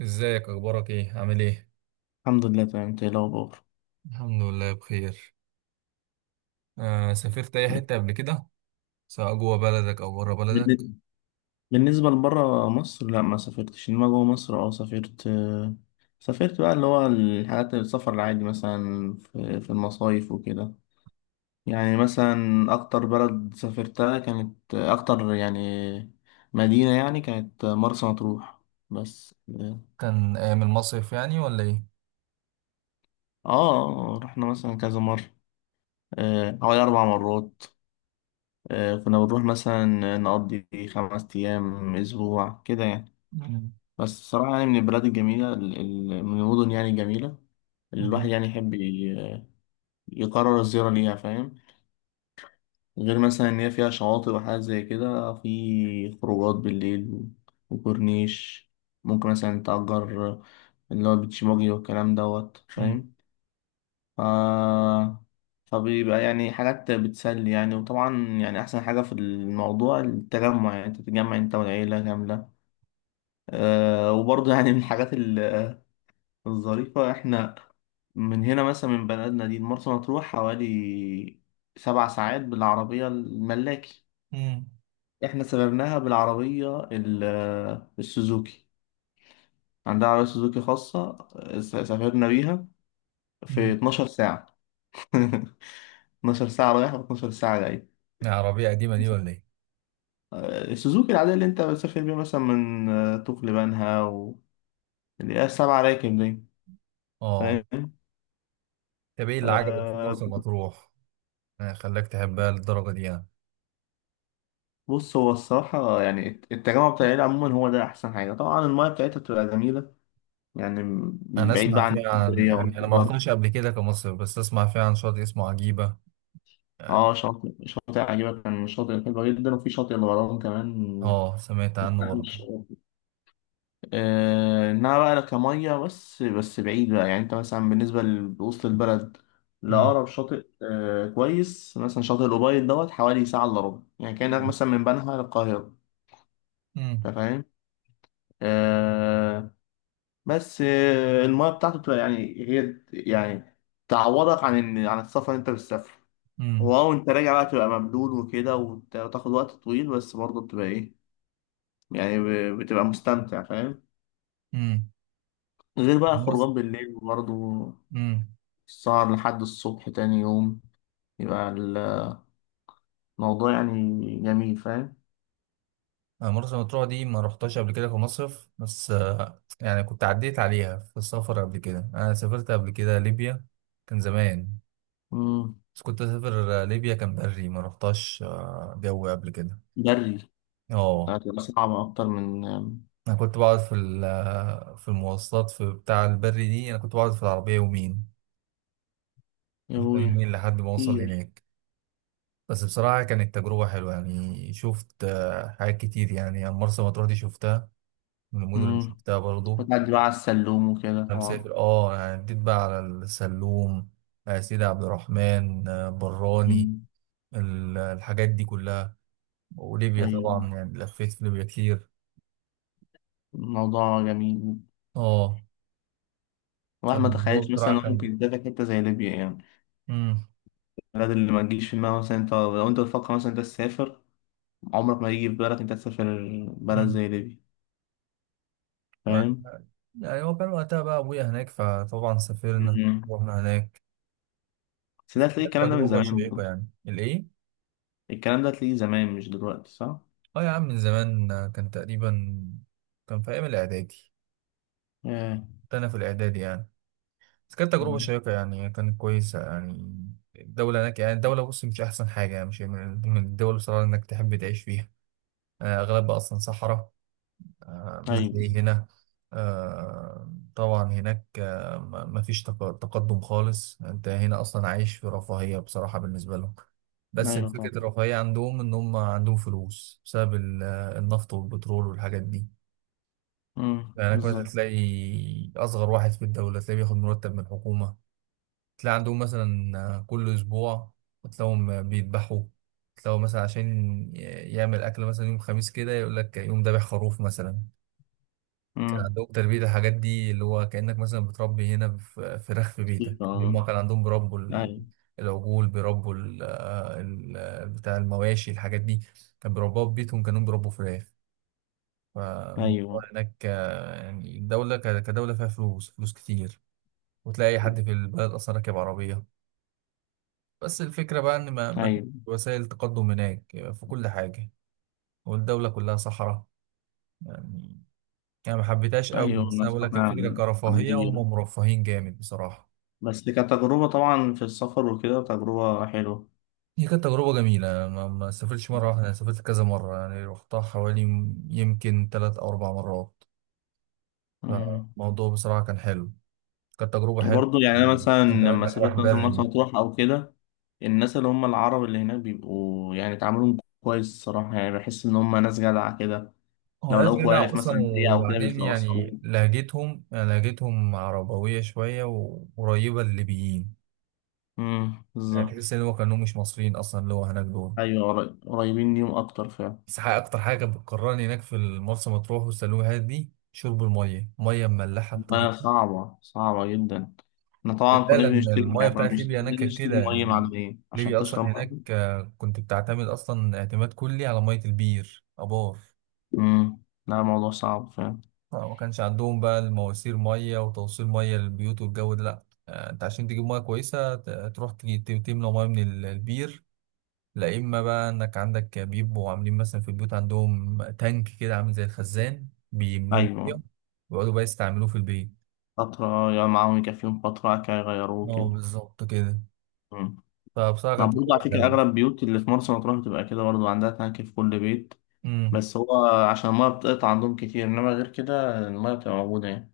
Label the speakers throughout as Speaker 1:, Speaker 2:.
Speaker 1: ازيك؟ اخبارك ايه؟ عامل ايه؟
Speaker 2: الحمد لله تمام، انت ايه الاخبار؟
Speaker 1: الحمد لله بخير. آه، سافرت أي حتة قبل كده؟ سواء جوه بلدك أو بره بلدك؟
Speaker 2: بالن- بالنسبه لبره مصر لا ما سافرتش، انما جوه مصر سافرت. سافرت بقى اللي هو الحاجات، السفر العادي، مثلا في المصايف وكده. يعني مثلا اكتر بلد سافرتها كانت اكتر، يعني مدينه يعني، كانت مرسى مطروح. بس
Speaker 1: كان أيام المصيف يعني ولا إيه؟
Speaker 2: آه، رحنا مثلا كذا مره. آه، حوالي اربع مرات. آه، كنا بنروح مثلا نقضي خمس ايام اسبوع كده يعني.
Speaker 1: مم.
Speaker 2: بس الصراحة يعني من البلاد الجميلة، من المدن يعني الجميلة، اللي الواحد
Speaker 1: مم.
Speaker 2: يعني يحب يقرر الزيارة ليها، فاهم؟ غير مثلا إن هي فيها شواطئ وحاجات زي كده، في خروجات بالليل وكورنيش، ممكن مثلا تأجر اللي هو بيتش باجي والكلام دوت،
Speaker 1: مم.
Speaker 2: فاهم؟ ف... فبيبقى يعني حاجات بتسلي يعني. وطبعا يعني أحسن حاجة في الموضوع التجمع، يعني أنت تتجمع أنت والعيلة كاملة. وبرضه يعني من الحاجات الظريفة، إحنا من هنا مثلا من بلدنا دي مرسى مطروح حوالي سبع ساعات بالعربية الملاكي.
Speaker 1: مم.
Speaker 2: احنا سافرناها بالعربية السوزوكي، عندها عربية سوزوكي خاصة، سافرنا بيها في
Speaker 1: مم.
Speaker 2: 12 ساعة. 12 ساعة رايح و12 ساعة جاي.
Speaker 1: يا عربية قديمة دي ولا ايه؟
Speaker 2: آه، السوزوكي العادية اللي انت بتسافر بيها مثلا من طوق لبنها، و اللي هي السبعة راكب دي،
Speaker 1: آه.
Speaker 2: فاهم؟
Speaker 1: طب ايه اللي عجبك في
Speaker 2: آه،
Speaker 1: مرسى مطروح؟ آه، خلاك تحبها للدرجة دي يعني؟
Speaker 2: بص هو الصراحة يعني التجمع بتاع العيلة عموما هو ده أحسن حاجة. طبعا المايه بتاعتها بتبقى جميلة يعني،
Speaker 1: انا
Speaker 2: بعيد
Speaker 1: اسمع
Speaker 2: بقى عن
Speaker 1: فيها عن
Speaker 2: اسكندرية وراس
Speaker 1: يعني انا ما
Speaker 2: البر.
Speaker 1: رحتش قبل كده كمصيف، بس اسمع فيها عن شاطئ اسمه عجيبة يعني.
Speaker 2: اه، شاطئ شاطئ عجيبة كان شاطئ حلوة جدا، وفي شاطئ الغرام كمان،
Speaker 1: آه، سمعت
Speaker 2: من
Speaker 1: عنه
Speaker 2: أحلى
Speaker 1: برضه.
Speaker 2: الشواطئ. آه، إنها بقى كمية، بس بعيد بقى. يعني أنت مثلا بالنسبة لوسط البلد،
Speaker 1: مم.
Speaker 2: لأقرب شاطئ كويس مثلا شاطئ الأوبايد دوت، حوالي ساعة إلا ربع، يعني كأنك
Speaker 1: مم.
Speaker 2: مثلا من بنها للقاهرة.
Speaker 1: مم.
Speaker 2: أنت فاهم؟ آه بس المياه بتاعته بتبقى يعني، هي يعني تعوضك عن عن السفر اللي أنت بتسافره.
Speaker 1: مم.
Speaker 2: واو، انت راجع بقى تبقى مبلول وكده، وتاخد وقت طويل، بس برضه بتبقى ايه يعني، بتبقى مستمتع، فاهم؟
Speaker 1: مم.
Speaker 2: غير بقى
Speaker 1: بس.
Speaker 2: خروجات بالليل وبرضه
Speaker 1: مم.
Speaker 2: السهر لحد الصبح تاني يوم. يبقى الموضوع يعني جميل، فاهم؟
Speaker 1: أنا مرسى مطروح دي ما رحتهاش قبل كده في مصيف، بس يعني كنت عديت عليها في السفر قبل كده. أنا سافرت قبل كده ليبيا، كان زمان.
Speaker 2: مم.
Speaker 1: بس كنت أسافر ليبيا، كان بري ما رحتهاش جو قبل كده.
Speaker 2: جري.
Speaker 1: اه.
Speaker 2: هتبقى صعبة أكتر من.
Speaker 1: أنا كنت بقعد في في المواصلات في بتاع البري دي. أنا كنت بقعد في العربية يومين،
Speaker 2: يا أبويا.
Speaker 1: يومين لحد ما أوصل
Speaker 2: كتير.
Speaker 1: هناك. بس بصراحة كانت تجربة حلوة يعني. شفت حاجات كتير يعني. مرسى مطروح دي شفتها من المدن اللي
Speaker 2: مم.
Speaker 1: شفتها برضو.
Speaker 2: وتعدي بقى على السلوم وكده
Speaker 1: انا
Speaker 2: طبعا.
Speaker 1: مسافر اه، يعني جيت بقى على السلوم، سيدي عبد الرحمن، براني،
Speaker 2: مم.
Speaker 1: الحاجات دي كلها. وليبيا طبعا
Speaker 2: أيوة،
Speaker 1: يعني لفيت في ليبيا كتير.
Speaker 2: الموضوع جميل.
Speaker 1: اه،
Speaker 2: الواحد ما
Speaker 1: فالموضوع
Speaker 2: تخيلش مثلا
Speaker 1: بصراحة
Speaker 2: إنه
Speaker 1: كان.
Speaker 2: ممكن يسافر حتة زي ليبيا يعني،
Speaker 1: امم
Speaker 2: البلد اللي ما تجيش في دماغك. مثلا انت لو انت بتفكر مثلا انت تسافر، عمرك ما يجي في بالك انت تسافر بلد
Speaker 1: امم
Speaker 2: زي ليبيا.
Speaker 1: ف-
Speaker 2: فاهم؟
Speaker 1: يعني هو كان وقتها بقى ابويا هناك فطبعا سافرنا،
Speaker 2: مم.
Speaker 1: رحنا هناك.
Speaker 2: بس ده
Speaker 1: بس
Speaker 2: هتلاقي
Speaker 1: كانت
Speaker 2: الكلام ده من
Speaker 1: تجربة
Speaker 2: زمان
Speaker 1: شيقة
Speaker 2: برضه.
Speaker 1: يعني الايه.
Speaker 2: الكلام ده هتلاقيه زمان مش دلوقتي، صح؟
Speaker 1: اه يا عم، من زمان، كان تقريبا كان في ايام الاعدادي،
Speaker 2: آه.
Speaker 1: كنت انا في الاعدادي يعني. بس كانت تجربة
Speaker 2: مم.
Speaker 1: شيقة يعني، كانت كويسة يعني. الدولة هناك يعني الدولة بص مش أحسن حاجة يعني، مش من ضمن الدول بصراحة إنك تحب تعيش فيها. آه، أغلبها أصلا صحراء. آه، مش زي
Speaker 2: ايوه.
Speaker 1: هنا. آه، طبعا هناك ما فيش تقدم خالص. أنت هنا أصلا عايش في رفاهية بصراحة بالنسبة لهم. بس
Speaker 2: ايوه طبعا.
Speaker 1: الفكرة الرفاهية عندهم إن هم عندهم فلوس بسبب النفط والبترول والحاجات دي.
Speaker 2: مم.
Speaker 1: يعني هناك مثلا
Speaker 2: بالظبط.
Speaker 1: تلاقي أصغر واحد في الدولة تلاقيه بياخد مرتب من الحكومة. تلاقي عندهم مثلا كل أسبوع تلاقيهم بيذبحوا. تلاقوا مثلا عشان يعمل أكل مثلا يوم خميس كده، يقول لك يوم ذابح خروف مثلا. كان
Speaker 2: مم.
Speaker 1: عندهم تربية الحاجات دي اللي هو كأنك مثلا بتربي هنا فراخ في
Speaker 2: أكيد،
Speaker 1: بيتك.
Speaker 2: آه.
Speaker 1: هما كان عندهم بيربوا
Speaker 2: ايوه،
Speaker 1: العجول، بيربوا بتاع المواشي الحاجات دي، كان بيربوها في بيتهم، كانوا بيربوا فراخ.
Speaker 2: ايوه،
Speaker 1: فالموضوع هناك يعني الدولة كدولة فيها فلوس فلوس كتير. وتلاقي أي حد في البلد أصلا راكب عربية. بس الفكرة بقى إن ما فيش
Speaker 2: ايوه،
Speaker 1: وسائل تقدم هناك في كل حاجة، والدولة كلها صحراء يعني. أنا ما حبيتهاش قوي،
Speaker 2: ايوه
Speaker 1: بس
Speaker 2: انا
Speaker 1: أنا بقول
Speaker 2: سمعت
Speaker 1: لك الفكرة
Speaker 2: عن
Speaker 1: كرفاهية
Speaker 2: ليبيا،
Speaker 1: هم مرفهين جامد بصراحة.
Speaker 2: بس كتجربة طبعا في السفر وكده تجربة حلوة.
Speaker 1: هي كانت تجربة جميلة، أنا ما سافرتش مرة واحدة، أنا سافرت كذا مرة يعني. رحتها حوالي يمكن 3 أو 4 مرات.
Speaker 2: مم.
Speaker 1: فالموضوع بصراحة كان حلو، كانت تجربة حلوة.
Speaker 2: وبرضه يعني أنا مثلا
Speaker 1: وكمان
Speaker 2: لما
Speaker 1: إنك
Speaker 2: سافرت
Speaker 1: رايح
Speaker 2: مثلا مرسى
Speaker 1: بري.
Speaker 2: مطروح أو كده، الناس اللي هم العرب اللي هناك بيبقوا يعني تعاملهم كويس الصراحة، يعني بحس إن هم ناس جدعة كده.
Speaker 1: هو
Speaker 2: لو
Speaker 1: ناس
Speaker 2: لقوك
Speaker 1: جدع
Speaker 2: واقف
Speaker 1: أصلا،
Speaker 2: مثلا سريع أو كده
Speaker 1: وبعدين يعني
Speaker 2: بيتوصلوك.
Speaker 1: لهجتهم، يعني لهجتهم عربوية شوية وقريبة للليبيين.
Speaker 2: امم،
Speaker 1: يعني
Speaker 2: بالظبط.
Speaker 1: تحس ان هو كانوا مش مصريين اصلا اللي هو هناك دول.
Speaker 2: أيوة، قريبين ليهم أكتر فعلا.
Speaker 1: بس اكتر حاجه بتكرهني هناك في مرسى مطروح والسلوميهات دي شرب الميه، ميه مملحه
Speaker 2: ما
Speaker 1: بطريقه.
Speaker 2: صعبة، صعبة جدا. احنا
Speaker 1: ده
Speaker 2: طبعا كناش
Speaker 1: فعلا
Speaker 2: بنشتري،
Speaker 1: الميه
Speaker 2: يعني كنا
Speaker 1: بتاعت
Speaker 2: بنشتري
Speaker 1: ليبيا هناك كانت
Speaker 2: بنشتري
Speaker 1: كده
Speaker 2: مية
Speaker 1: يعني.
Speaker 2: معدنية عشان
Speaker 1: ليبيا اصلا
Speaker 2: تشرب مية.
Speaker 1: هناك كنت بتعتمد اصلا اعتماد كلي على ميه البير ابار.
Speaker 2: امم. لا الموضوع صعب فعلا.
Speaker 1: ما كانش عندهم بقى المواسير ميه وتوصيل ميه للبيوت والجو ده لا. انت عشان تجيب ميه كويسه تملى ميه من البير. لا، اما بقى انك عندك بيبقوا عاملين مثلا في البيوت عندهم تانك كده عامل زي الخزان بيملوه ميه،
Speaker 2: أيوة.
Speaker 1: ويقعدوا بقى يستعملوه في البيت.
Speaker 2: فترة يعني معاهم، يكفيهم فترة بعد كده يغيروه
Speaker 1: اه،
Speaker 2: كده.
Speaker 1: بالظبط كده.
Speaker 2: امم.
Speaker 1: فبصراحه
Speaker 2: طب
Speaker 1: كانت
Speaker 2: برضه
Speaker 1: تجربه
Speaker 2: على فكرة
Speaker 1: حلوه.
Speaker 2: أغلب البيوت اللي في مرسى مطروح بتبقى كده برضه، عندها تانك في كل بيت.
Speaker 1: امم.
Speaker 2: بس هو عشان المية بتقطع عندهم كتير، إنما غير كده المية بتبقى موجودة يعني.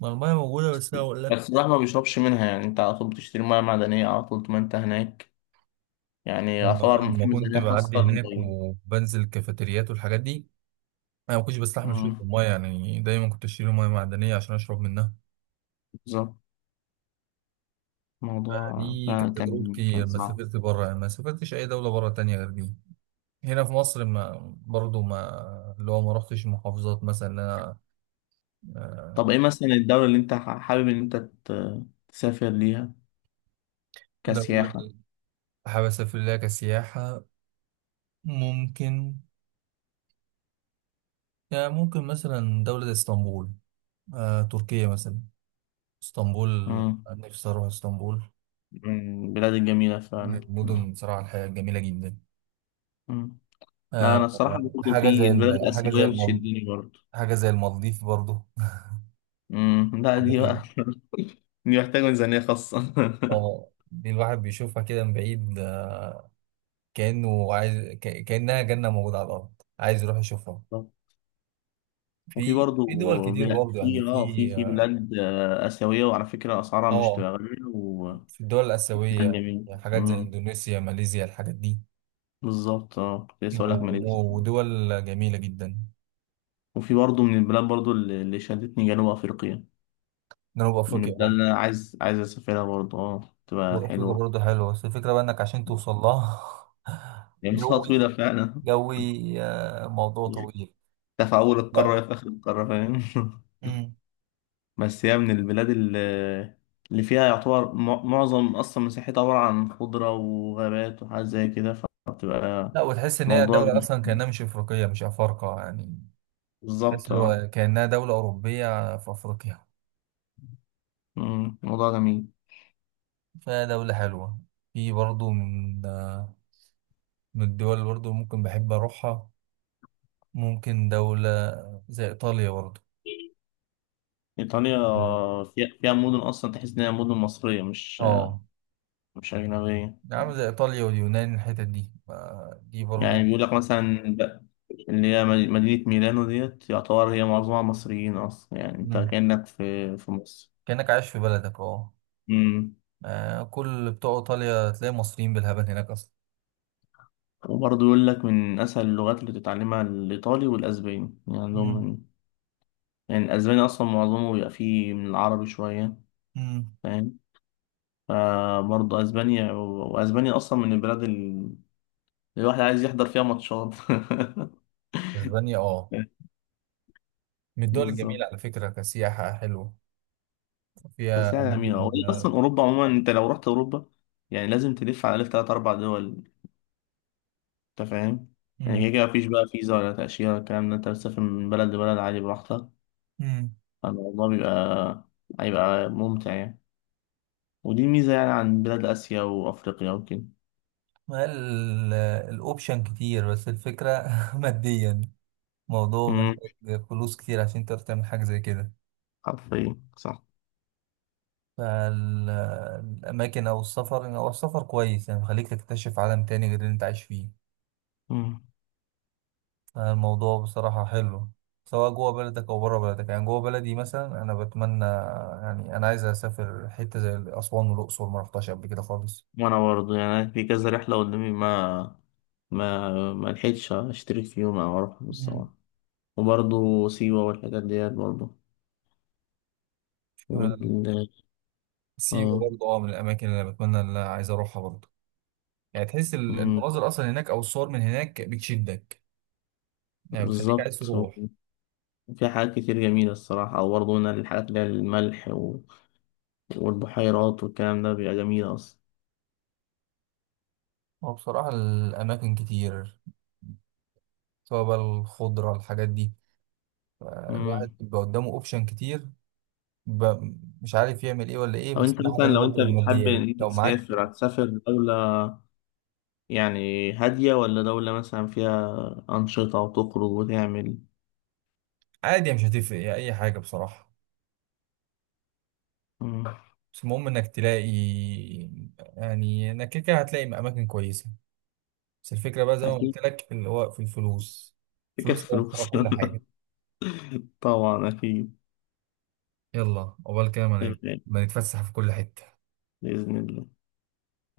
Speaker 1: ما الميه موجوده، بس انا اقول لك
Speaker 2: بس الواحد ما بيشربش منها، يعني أنت على طول بتشتري مية معدنية على طول ما أنت هناك. يعني يعتبر
Speaker 1: لما
Speaker 2: في
Speaker 1: كنت
Speaker 2: ميزانية خاصة
Speaker 1: بعدي هناك
Speaker 2: للمية.
Speaker 1: وبنزل الكافيتريات والحاجات دي، انا ما كنتش بستحمل شويه
Speaker 2: أمم،
Speaker 1: الميه يعني، دايما كنت اشتري ميه معدنيه عشان اشرب منها.
Speaker 2: بالظبط. الموضوع
Speaker 1: دي
Speaker 2: فعلا
Speaker 1: كانت
Speaker 2: كان
Speaker 1: تجربتي
Speaker 2: كان
Speaker 1: لما
Speaker 2: صعب.
Speaker 1: سافرت بره يعني. ما سافرتش اي دوله بره تانية غير دي. هنا في مصر ما برضو ما اللي هو ما رحتش المحافظات مثلا إن انا.
Speaker 2: طب
Speaker 1: آه،
Speaker 2: إيه مثلا الدولة اللي أنت حابب إن أنت تسافر ليها
Speaker 1: دولة
Speaker 2: كسياحة؟
Speaker 1: حابب اسافر لها كسياحة. ممكن، يعني ممكن مثلا دولة زي اسطنبول، تركيا مثلا. اسطنبول
Speaker 2: أمم،
Speaker 1: نفسي اروح اسطنبول.
Speaker 2: من البلاد الجميلة
Speaker 1: من
Speaker 2: فعلا. أمم.
Speaker 1: المدن بصراحة، الحياة جميلة جدا.
Speaker 2: أمم. لا
Speaker 1: آه،
Speaker 2: أنا الصراحة
Speaker 1: آه،
Speaker 2: برضه
Speaker 1: حاجة
Speaker 2: في
Speaker 1: زي
Speaker 2: البلاد
Speaker 1: ال- حاجة زي
Speaker 2: الآسيوية
Speaker 1: المال
Speaker 2: بتشدني برضه.
Speaker 1: حاجة زي المالديف برضو
Speaker 2: أمم، لا
Speaker 1: حاجة
Speaker 2: دي
Speaker 1: كده.
Speaker 2: بقى دي محتاجة ميزانية خاصة.
Speaker 1: اه، دي الواحد بيشوفها كده من بعيد، كأنه عايز كأنها جنة موجودة على الأرض، عايز يروح يشوفها.
Speaker 2: وفي
Speaker 1: في
Speaker 2: برضه
Speaker 1: في دول كتير برضه
Speaker 2: في
Speaker 1: يعني.
Speaker 2: اه
Speaker 1: في
Speaker 2: في في بلاد آسيوية، وعلى فكرة أسعارها مش
Speaker 1: اه،
Speaker 2: تبقى غالية، وكان
Speaker 1: في الدول الآسيوية
Speaker 2: جميل.
Speaker 1: يعني حاجات
Speaker 2: مم.
Speaker 1: زي إندونيسيا ماليزيا الحاجات دي.
Speaker 2: بالظبط، كنت لسه أقول لك ماليزيا.
Speaker 1: ودول جميلة جدا.
Speaker 2: وفي برضه من البلاد برضه اللي شدتني جنوب أفريقيا،
Speaker 1: جنوب
Speaker 2: من
Speaker 1: أفريقيا
Speaker 2: البلاد
Speaker 1: اه.
Speaker 2: اللي أنا عايز أسافرها برضه، تبقى
Speaker 1: جنوب أفريقيا
Speaker 2: حلوة.
Speaker 1: برضه حلوة، بس الفكرة بقى إنك عشان توصل لها
Speaker 2: يعني مسافة
Speaker 1: جوي.
Speaker 2: طويلة فعلا.
Speaker 1: جوي، موضوع
Speaker 2: انت
Speaker 1: طويل.
Speaker 2: في أول القارة
Speaker 1: لا.
Speaker 2: يا في آخر القارة، فاهم؟
Speaker 1: مم.
Speaker 2: بس هي من البلاد اللي فيها يعتبر معظم أصلا مساحتها عبارة عن خضرة وغابات وحاجات زي كده، فبتبقى
Speaker 1: لا، وتحس إن هي
Speaker 2: موضوع
Speaker 1: دولة أصلا
Speaker 2: جميل.
Speaker 1: كأنها مش أفريقية، مش أفارقة يعني. تحس
Speaker 2: بالظبط،
Speaker 1: هو كأنها دولة أوروبية في أفريقيا.
Speaker 2: مم، موضوع جميل.
Speaker 1: فدولة حلوة. في برضه من من الدول برضو ممكن بحب أروحها. ممكن دولة زي إيطاليا برضو.
Speaker 2: إيطاليا فيها مدن أصلا تحس إنها مدن مصرية، مش
Speaker 1: اه،
Speaker 2: مش أجنبية.
Speaker 1: نعم، زي إيطاليا واليونان الحتت دي، دي
Speaker 2: يعني
Speaker 1: برضو.
Speaker 2: بيقول لك مثلا اللي هي مدينة ميلانو ديت يعتبر هي معظمها مصريين أصلا، يعني أنت
Speaker 1: مم.
Speaker 2: كأنك في
Speaker 1: كأنك عايش في بلدك، اه.
Speaker 2: مصر.
Speaker 1: كل بتوع إيطاليا تلاقي مصريين بالهبل هناك أصلا.
Speaker 2: وبرضه يقول لك من أسهل اللغات اللي تتعلمها الإيطالي والأسباني، يعني عندهم
Speaker 1: مم.
Speaker 2: يعني الأسباني أصلا معظمه بيبقى فيه من العربي شوية،
Speaker 1: مم.
Speaker 2: فاهم؟ فبرضه أسبانيا، وأسبانيا أصلا من البلاد الواحد عايز يحضر فيها ماتشات.
Speaker 1: إسبانيا اه. من الدول
Speaker 2: بالظبط.
Speaker 1: الجميلة على فكرة، كسياحة حلوة.
Speaker 2: بس
Speaker 1: فيها
Speaker 2: يعني جميلة، هو
Speaker 1: مدن
Speaker 2: إيه أصلا أوروبا عموما؟ أنت لو رحت أوروبا يعني لازم تلف على ألف تلات أربع دول، أنت فاهم؟ يعني كده
Speaker 1: مم.
Speaker 2: كده مفيش بقى فيزا ولا تأشيرة الكلام ده، أنت بتسافر من بلد لبلد عادي براحتك،
Speaker 1: مم.
Speaker 2: فالموضوع بيبقى هيبقى ممتع يعني. ودي ميزة يعني عن بلاد آسيا وأفريقيا وكده.
Speaker 1: ال- الأوبشن كتير، بس الفكرة ماديا. موضوع
Speaker 2: امم.
Speaker 1: محتاج فلوس كتير عشان تقدر تعمل حاجة زي كده.
Speaker 2: حرفيا صح.
Speaker 1: فالأماكن أو السفر أو السفر كويس يعني بيخليك تكتشف عالم تاني غير اللي أنت عايش فيه.
Speaker 2: امم.
Speaker 1: فالموضوع بصراحة حلو. سواء جوه بلدك أو بره بلدك. يعني جوه بلدي مثلا أنا بتمنى، يعني أنا عايز أسافر حتة زي أسوان والأقصر ما رحتهاش قبل كده خالص.
Speaker 2: وأنا برضه يعني في كذا رحلة قدامي ما لحقتش أشترك فيهم أو أروح
Speaker 1: مم.
Speaker 2: بصراحة. وبرضه سيوة والحاجات ديت برضه. وال
Speaker 1: سيوة
Speaker 2: آه.
Speaker 1: برضه اه من الأماكن اللي أنا بتمنى، اللي أنا عايز أروحها برضه. يعني تحس
Speaker 2: أمم،
Speaker 1: المناظر أصلا هناك أو الصور من هناك بتشدك، يعني بتخليك عايز
Speaker 2: بالظبط.
Speaker 1: تروح.
Speaker 2: في حاجات كتير جميلة الصراحة، أو برضه هنا الحاجات اللي هي الملح والبحيرات والكلام ده بيبقى جميل أصلا.
Speaker 1: هو بصراحة الأماكن كتير، سواء بقى الخضرة الحاجات دي، الواحد
Speaker 2: امم.
Speaker 1: بيبقى قدامه أوبشن كتير، مش عارف يعمل إيه ولا إيه.
Speaker 2: طب
Speaker 1: بس
Speaker 2: أنت
Speaker 1: الناحية
Speaker 2: مثلا
Speaker 1: التانية
Speaker 2: لو أنت
Speaker 1: برضه
Speaker 2: بتحب إن
Speaker 1: الماديات
Speaker 2: أنت
Speaker 1: لو معاك.
Speaker 2: تسافر، هتسافر دولة يعني هادية، ولا دولة مثلا فيها أنشطة وتخرج وتعمل؟
Speaker 1: عادي مش هتفرق يعني أي حاجة بصراحة.
Speaker 2: مم.
Speaker 1: بس المهم إنك تلاقي، يعني إنك كده كده هتلاقي أماكن كويسة. بس الفكرة بقى زي ما قلت
Speaker 2: أكيد.
Speaker 1: لك اللي هو في الفلوس.
Speaker 2: تكفي
Speaker 1: الفلوس اللي
Speaker 2: فلوس.
Speaker 1: هتخرج كل حاجة.
Speaker 2: طبعا أكيد.
Speaker 1: يلا، عقبال كده
Speaker 2: تمام.
Speaker 1: ما نتفسح في كل حتة.
Speaker 2: بإذن الله.